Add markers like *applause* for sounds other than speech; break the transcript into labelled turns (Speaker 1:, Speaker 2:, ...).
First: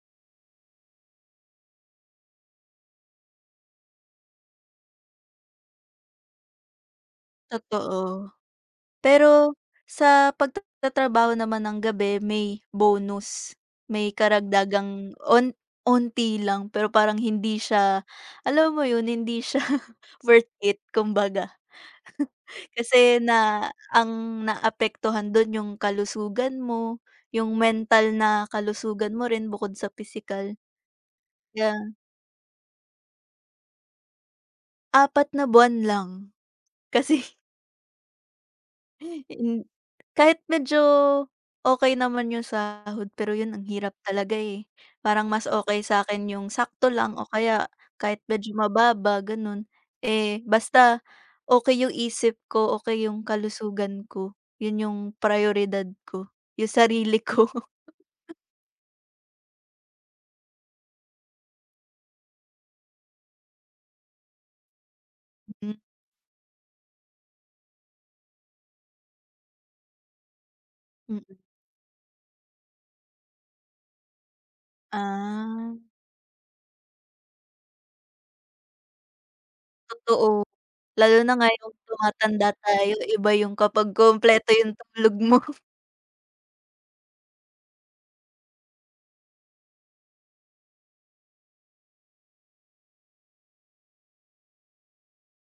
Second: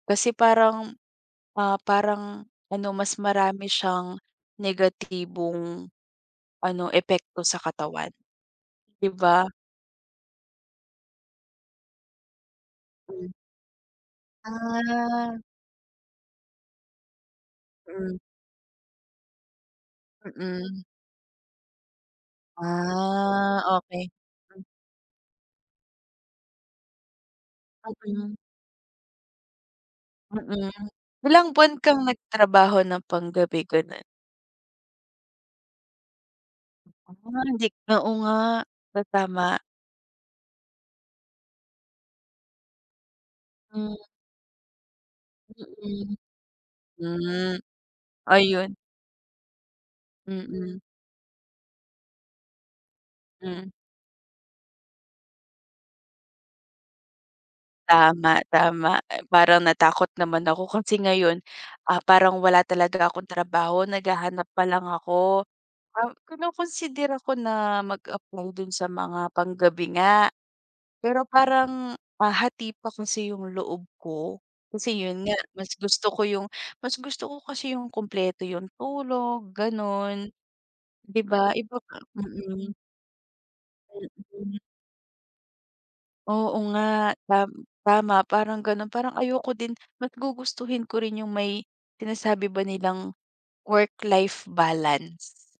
Speaker 1: Kasi parang, ah, parang ano, mas marami siyang negatibong ano, epekto sa katawan,
Speaker 2: Totoo.
Speaker 1: 'di ba?
Speaker 2: Pero sa pagtatrabaho naman ng gabi, may
Speaker 1: Hmm.
Speaker 2: bonus, may karagdagang
Speaker 1: Ah
Speaker 2: on onti lang, pero parang hindi siya
Speaker 1: Mm.
Speaker 2: alam mo 'yon, hindi siya worth it,
Speaker 1: Mm.
Speaker 2: kumbaga. *chuckles* Kasi
Speaker 1: Ah
Speaker 2: na
Speaker 1: okey.
Speaker 2: ang
Speaker 1: M
Speaker 2: naaapektuhan do'n yung kalusugan mo, yung
Speaker 1: At
Speaker 2: mental
Speaker 1: ayun.
Speaker 2: na kalusugan mo rin bukod sa pisikal.
Speaker 1: Mm. Ilang
Speaker 2: Kaya
Speaker 1: buwan kang nagtrabaho ng panggabi, gano'n?
Speaker 2: Apat na buwan lang. Kasi *chuckles*
Speaker 1: Kunwari hindi oo nga, sasama.
Speaker 2: In kahit medyo okey naman yung sahod, pero 'yon, ang
Speaker 1: Hmm.
Speaker 2: hirap talaga, eh. Parang mas okey
Speaker 1: Mm.
Speaker 2: sa'kin yung sakto lang o
Speaker 1: Hmm.
Speaker 2: kaya kahit medyo
Speaker 1: Ayun.
Speaker 2: mababa gano'n. Eh,
Speaker 1: Mm.
Speaker 2: basta okey yung isip ko, okey yung
Speaker 1: Hmm.
Speaker 2: kalusugan ko. 'Yon yung prioridad ko, yung sarili ko. *chuckles*
Speaker 1: Tama, tama. I parang natakot naman ako kasi ngayon, ah, parang wala talaga akong trabaho, naghahanap pa lang ako.
Speaker 2: Mm
Speaker 1: Ah, kinokonsidera ko na mag-apply do'n sa mga panggabi nga, pero
Speaker 2: Mm.
Speaker 1: parang, ah, hati pa kasi yung loob ko, kasi 'yon nga, mas
Speaker 2: Ah.
Speaker 1: gusto ko yung mas gusto ko kasi yung kumpleto, yung tulog gan'on,
Speaker 2: Totoo. Lalo
Speaker 1: 'di
Speaker 2: na
Speaker 1: ba?
Speaker 2: ngayong
Speaker 1: Iba nga
Speaker 2: tumatanda
Speaker 1: mm.
Speaker 2: tayo, iba yung kapag kumpleto
Speaker 1: Mm.
Speaker 2: yung tulog mo.
Speaker 1: Oo nga. Tam tama parang gano'n. Parang ayoko din. Mas gugustuhin ko rin yung may sinasabi ba nilang work-life balance.